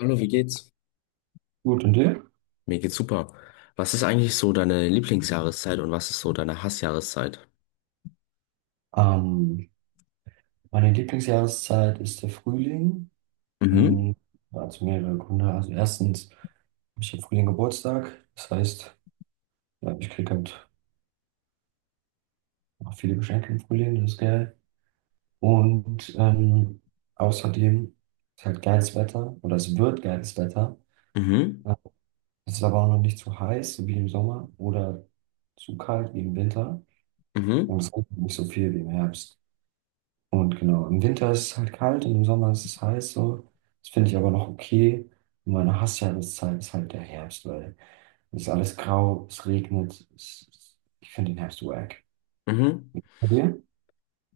Hallo, wie geht's? Gut, und dir? Mir geht's super. Was ist eigentlich so deine Lieblingsjahreszeit und was ist so deine Hassjahreszeit? Ähm, Meine Lieblingsjahreszeit ist der Frühling. Mhm, Hm, ja, Also mehrere Gründe. Also erstens habe ich im Frühling Geburtstag. Das heißt, ja, ich kriege halt auch viele Geschenke im Frühling, das ist geil. Und außerdem ist halt geiles Wetter oder es wird geiles Wetter. mhm, Ja, es ist aber auch noch nicht zu heiß, so wie im Sommer, oder zu kalt wie im Winter. mhm, Und es regnet nicht so viel wie im Herbst. Und genau, im Winter ist es halt kalt und im Sommer ist es heiß so. Das finde ich aber noch okay. Und meine Hassjahreszeit ist halt der Herbst, weil es ist alles grau, es regnet. Ich finde den Herbst wack. mhm. Bei dir?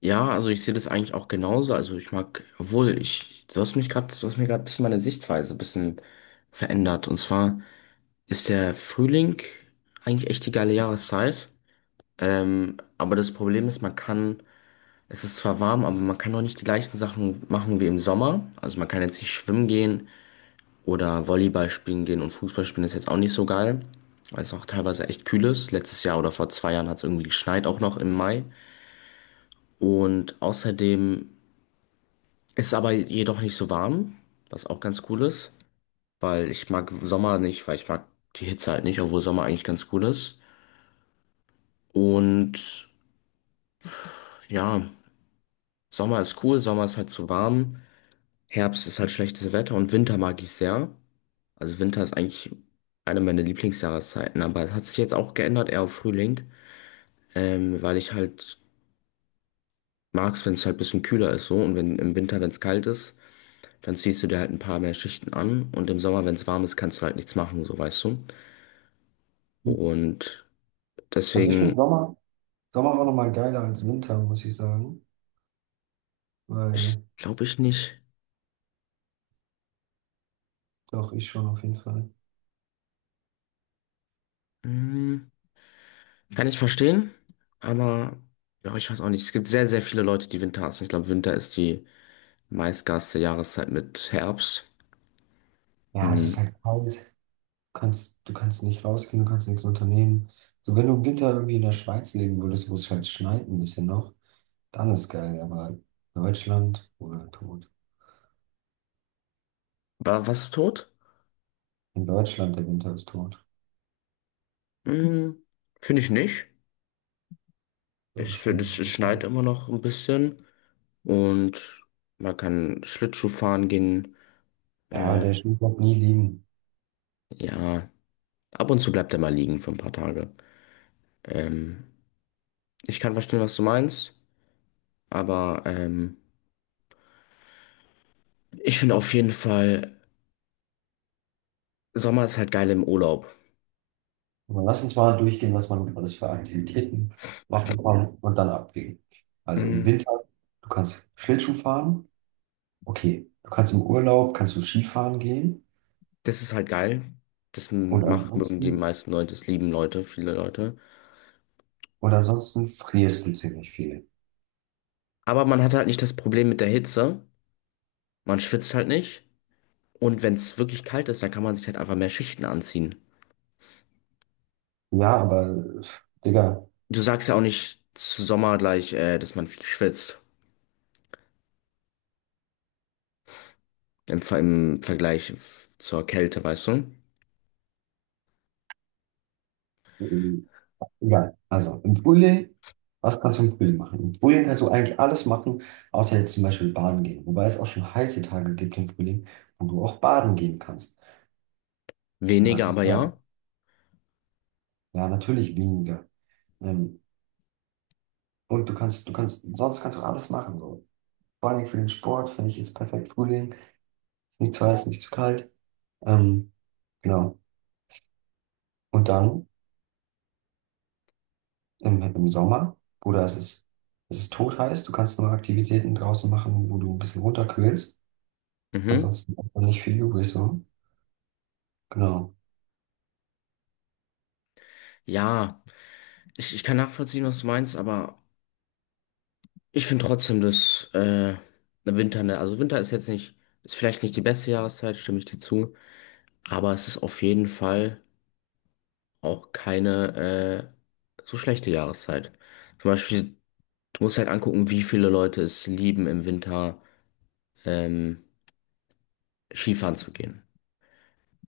Ja, also ich sehe das eigentlich auch genauso. Also ich mag, obwohl ich, du hast mich gerade, du hast mir gerade ein bisschen meine Sichtweise ein bisschen verändert. Und zwar ist der Frühling eigentlich echt die geile Jahreszeit. Aber das Problem ist, man kann, es ist zwar warm, aber man kann auch nicht die gleichen Sachen machen wie im Sommer. Also man kann jetzt nicht schwimmen gehen. Oder Volleyball spielen gehen und Fußball spielen ist jetzt auch nicht so geil, weil es auch teilweise echt kühl ist. Letztes Jahr oder vor 2 Jahren hat es irgendwie geschneit, auch noch im Mai. Und außerdem ist es aber jedoch nicht so warm, was auch ganz cool ist, weil ich mag Sommer nicht, weil ich mag die Hitze halt nicht, obwohl Sommer eigentlich ganz cool ist. Und ja, Sommer ist cool, Sommer ist halt zu warm, Herbst ist halt schlechtes Wetter und Winter mag ich sehr. Also Winter ist eigentlich eine meiner Lieblingsjahreszeiten, aber es hat sich jetzt auch geändert, eher auf Frühling. Weil ich halt mag's, wenn es halt ein bisschen kühler ist so und wenn im Winter, wenn es kalt ist, dann ziehst du dir halt ein paar mehr Schichten an und im Sommer, wenn es warm ist, kannst du halt nichts machen, so weißt du. Und Also ich finde deswegen, Sommer auch nochmal geiler als Winter, muss ich sagen. ich Weil glaube ich nicht. doch, ich schon auf jeden Fall. Hm, kann ich verstehen, aber ja, ich weiß auch nicht. Es gibt sehr, sehr viele Leute, die Winter hassen. Ich glaube, Winter ist die meistgehasste Jahreszeit mit Herbst. Ja, es Hm. ist halt kalt. Du kannst nicht rausgehen, du kannst nichts unternehmen. So, wenn du im Winter irgendwie in der Schweiz leben würdest, wo es halt schneit ein bisschen noch, dann ist geil. Aber Deutschland oder Was ist tot? in Deutschland, der Winter ist tot. Hm, finde ich nicht. So Ich finde, schlimm. es schneit immer noch ein bisschen. Und man kann Schlittschuh fahren gehen. Ja, Äh, der Schnee bleibt nie liegen. ja, ab und zu bleibt er mal liegen für ein paar Tage. Ähm, Ich kann verstehen, was du meinst, aber ich finde auf jeden Fall, Sommer ist halt geil im Urlaub. Aber lass uns mal durchgehen, was man alles für Aktivitäten machen kann und dann abwägen. Also im Mm. Winter, du kannst Schlittschuh fahren. Okay, du kannst im Urlaub, kannst du Skifahren gehen. Das ist halt geil. Und Mögen die ansonsten, meisten Leute, das lieben Leute, viele Leute. und ansonsten frierst du ziemlich viel. Aber man hat halt nicht das Problem mit der Hitze. Man schwitzt halt nicht. Und wenn es wirklich kalt ist, dann kann man sich halt einfach mehr Schichten anziehen. Ja, aber, äh, Digga, Du sagst ja auch nicht zu Sommer gleich, dass man viel schwitzt. Im Vergleich zur Kälte, weißt du? ja, also im Frühling, was kannst du im Frühling machen? Im Frühling kannst du eigentlich alles machen, außer jetzt zum Beispiel baden gehen. Wobei es auch schon heiße Tage gibt im Frühling, wo du auch baden gehen kannst. Und Weniger, das ist aber geil. ja. Ja, natürlich weniger. Ähm, und sonst kannst du alles machen. So. Vor allem für den Sport finde ich ist perfekt Frühling. Ist nicht zu heiß, nicht zu kalt. Ähm, genau. Und dann im Sommer, Bruder, es ist totheiß. Du kannst nur Aktivitäten draußen machen, wo du ein bisschen runterkühlst. Mhm. Ansonsten hat man nicht viel übrig, so. Genau. Ja, ich kann nachvollziehen, was du meinst, aber ich finde trotzdem, dass der Winter, ne, also Winter ist jetzt nicht, ist vielleicht nicht die beste Jahreszeit, stimme ich dir zu, aber es ist auf jeden Fall auch keine so schlechte Jahreszeit. Zum Beispiel, du musst halt angucken, wie viele Leute es lieben, im Winter ähm, Skifahren zu gehen.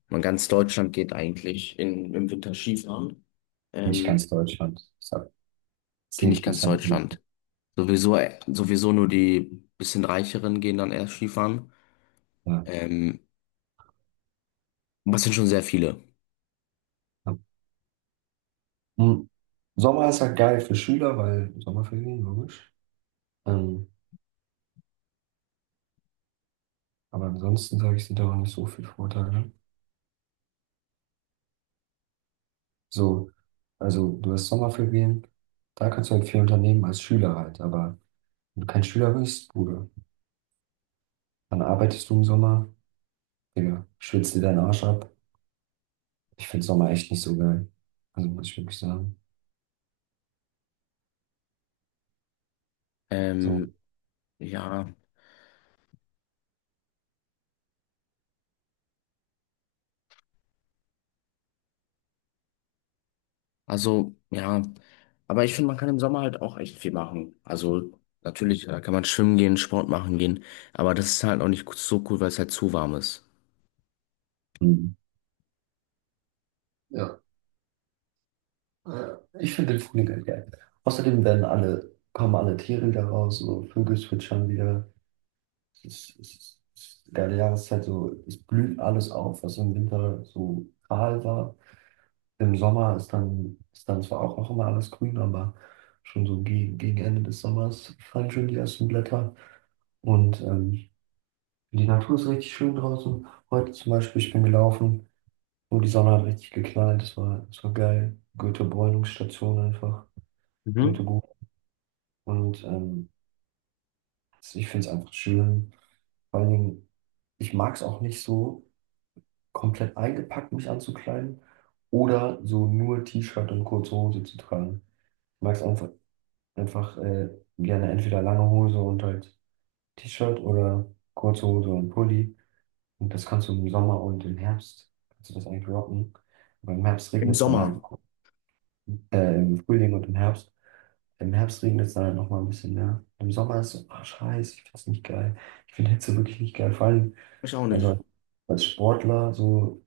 Man ganz Deutschland geht eigentlich im Winter Skifahren. Nicht Ähm, ganz Deutschland. Ich sag Geht nicht ganz 10%. Deutschland. Sowieso, sowieso nur die bisschen Reicheren gehen dann erst Skifahren. Ja, Ähm, Was sind schon sehr viele. ja. Hm. Sommer ist halt geil für Schüler, weil Sommerferien, logisch. Ähm, aber ansonsten sage ich, sind da auch nicht so viele Vorteile, ne? So, also du hast Sommerferien, da kannst du halt viel unternehmen als Schüler halt. Aber wenn du kein Schüler bist, Bruder, dann arbeitest du im Sommer, Digga, schwitzt dir deinen Arsch ab. Ich finde Sommer echt nicht so geil. Also muss ich wirklich sagen. Ähm, So. ja, ja. Aber ich finde, man kann im Sommer halt auch echt viel machen. Also, natürlich, da kann man schwimmen gehen, Sport machen gehen. Aber das ist halt auch nicht so cool, weil es halt zu warm ist. Hm. Ja, ich finde den Frühling halt geil. Außerdem kommen alle Tiere wieder raus, so Vögel zwitschern wieder. Es ist eine geile Jahreszeit, so es blüht alles auf, was im Winter so kahl war. Im Sommer ist dann zwar auch noch immer alles grün, aber schon so gegen Ende des Sommers fallen schon die ersten Blätter. Und die Natur ist richtig schön draußen. Heute zum Beispiel, ich bin gelaufen und die Sonne hat richtig geknallt. Es war geil. Goethe-Bräunungsstation einfach. Mhm. Goethe-Gruben. Und ich finde es einfach schön. Vor allen Dingen, ich mag es auch nicht so komplett eingepackt, mich anzukleiden oder so nur T-Shirt und kurze Hose zu tragen. Ich mag es einfach gerne entweder lange Hose und halt T-Shirt oder kurze Hose und Pulli. Und das kannst du im Sommer und im Herbst, kannst du das eigentlich rocken. Aber im Herbst Im regnet es dann halt, Sommer. Im Frühling und im Herbst. Im Herbst regnet es dann halt nochmal ein bisschen mehr. Im Sommer ist so, ah, scheiße, ich finde das nicht geil. Ich finde Hitze wirklich nicht geil. Vor allem, Ich auch nicht. also als Sportler, so,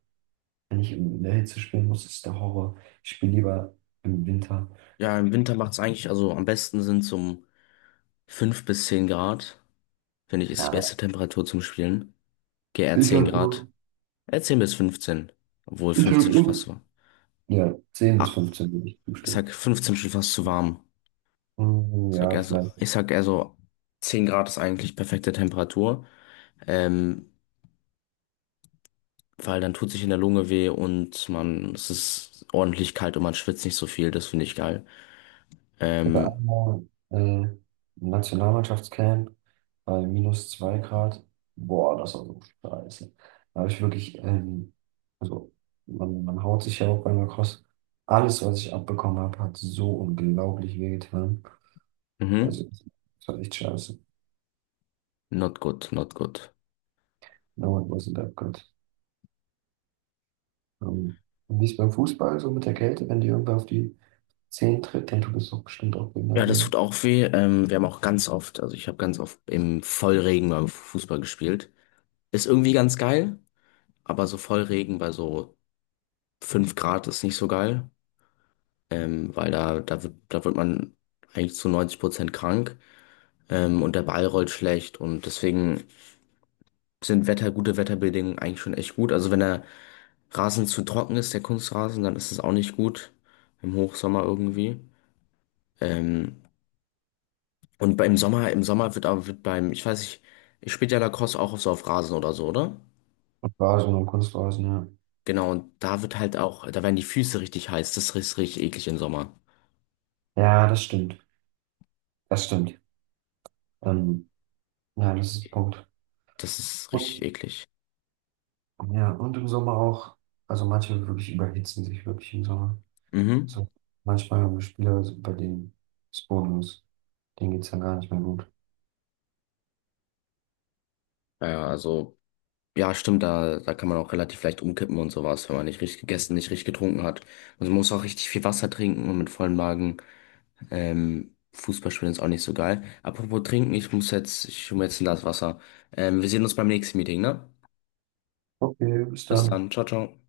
wenn ich in der Hitze spielen muss, ist der Horror. Ich spiele lieber im Winter. Ja, im Winter macht es eigentlich, also am besten sind zum 5 bis 10 Grad, finde ich, ist die Ja. beste Temperatur zum Spielen. Geh eher Ich 10 sag Grad. so, Eher 10 bis fünfzehn, obwohl ich sag 15 schon fast so. so. Ja, zehn bis Ah, fünfzehn würde ich ich zustimmen. sag 15 schon fast zu warm. Mhm, Ich sag ja, eher so, vielleicht. ich sag eher so 10 Grad ist eigentlich perfekte Temperatur. Ähm, Weil dann tut sich in der Lunge weh und man, es ist ordentlich kalt und man schwitzt nicht so viel. Das finde ich geil. Oder Ähm, einmal äh, Nationalmannschaftscamp bei -2 Grad. Boah, das war so scheiße. Da habe ich wirklich, also man haut sich ja auch beim Lacrosse. Alles, was ich abbekommen habe, hat so unglaublich wehgetan. mhm. Also, das war echt scheiße. Not good, not good. No, it wasn't that good. Ähm, und wie ist beim Fußball so mit der Kälte? Wenn dir irgendwer auf die Zehen tritt, dann tut es doch bestimmt auch Ja, behindert das weh. tut auch weh. Wir haben auch ganz oft, also ich habe ganz oft im Vollregen beim Fußball gespielt. Ist irgendwie ganz geil, aber so Vollregen bei so 5 Grad ist nicht so geil, weil da wird man eigentlich zu 90% krank, und der Ball rollt schlecht und deswegen sind Wetter, gute Wetterbedingungen eigentlich schon echt gut. Also wenn der Rasen zu trocken ist, der Kunstrasen, dann ist es auch nicht gut im Hochsommer irgendwie. Ähm, und beim Sommer, im Sommer wird aber wird beim, ich weiß nicht, ich spiele ja Lacrosse auch auf so auf Rasen oder so, oder? Und Rasen und Kunstrasen, ja. Genau, und da wird halt auch, da werden die Füße richtig heiß. Das ist richtig eklig im Sommer. Ja, das stimmt. Das stimmt. Ähm, ja, das ist ein Punkt. Das ist richtig Und, eklig. ja, und im Sommer auch, also manche wirklich überhitzen sich wirklich im Sommer. Mhm. So, manchmal haben wir Spieler, bei denen ist Bonus, denen geht es dann gar nicht mehr gut. Ja, stimmt, da kann man auch relativ leicht umkippen und sowas, wenn man nicht richtig gegessen, nicht richtig getrunken hat. Und man muss auch richtig viel Wasser trinken und mit vollem Magen, Fußball spielen ist auch nicht so geil. Apropos trinken, ich hole mir jetzt ein Glas Wasser. Wir sehen uns beim nächsten Meeting, ne? Okay, bis Bis dann. dann, ciao, ciao.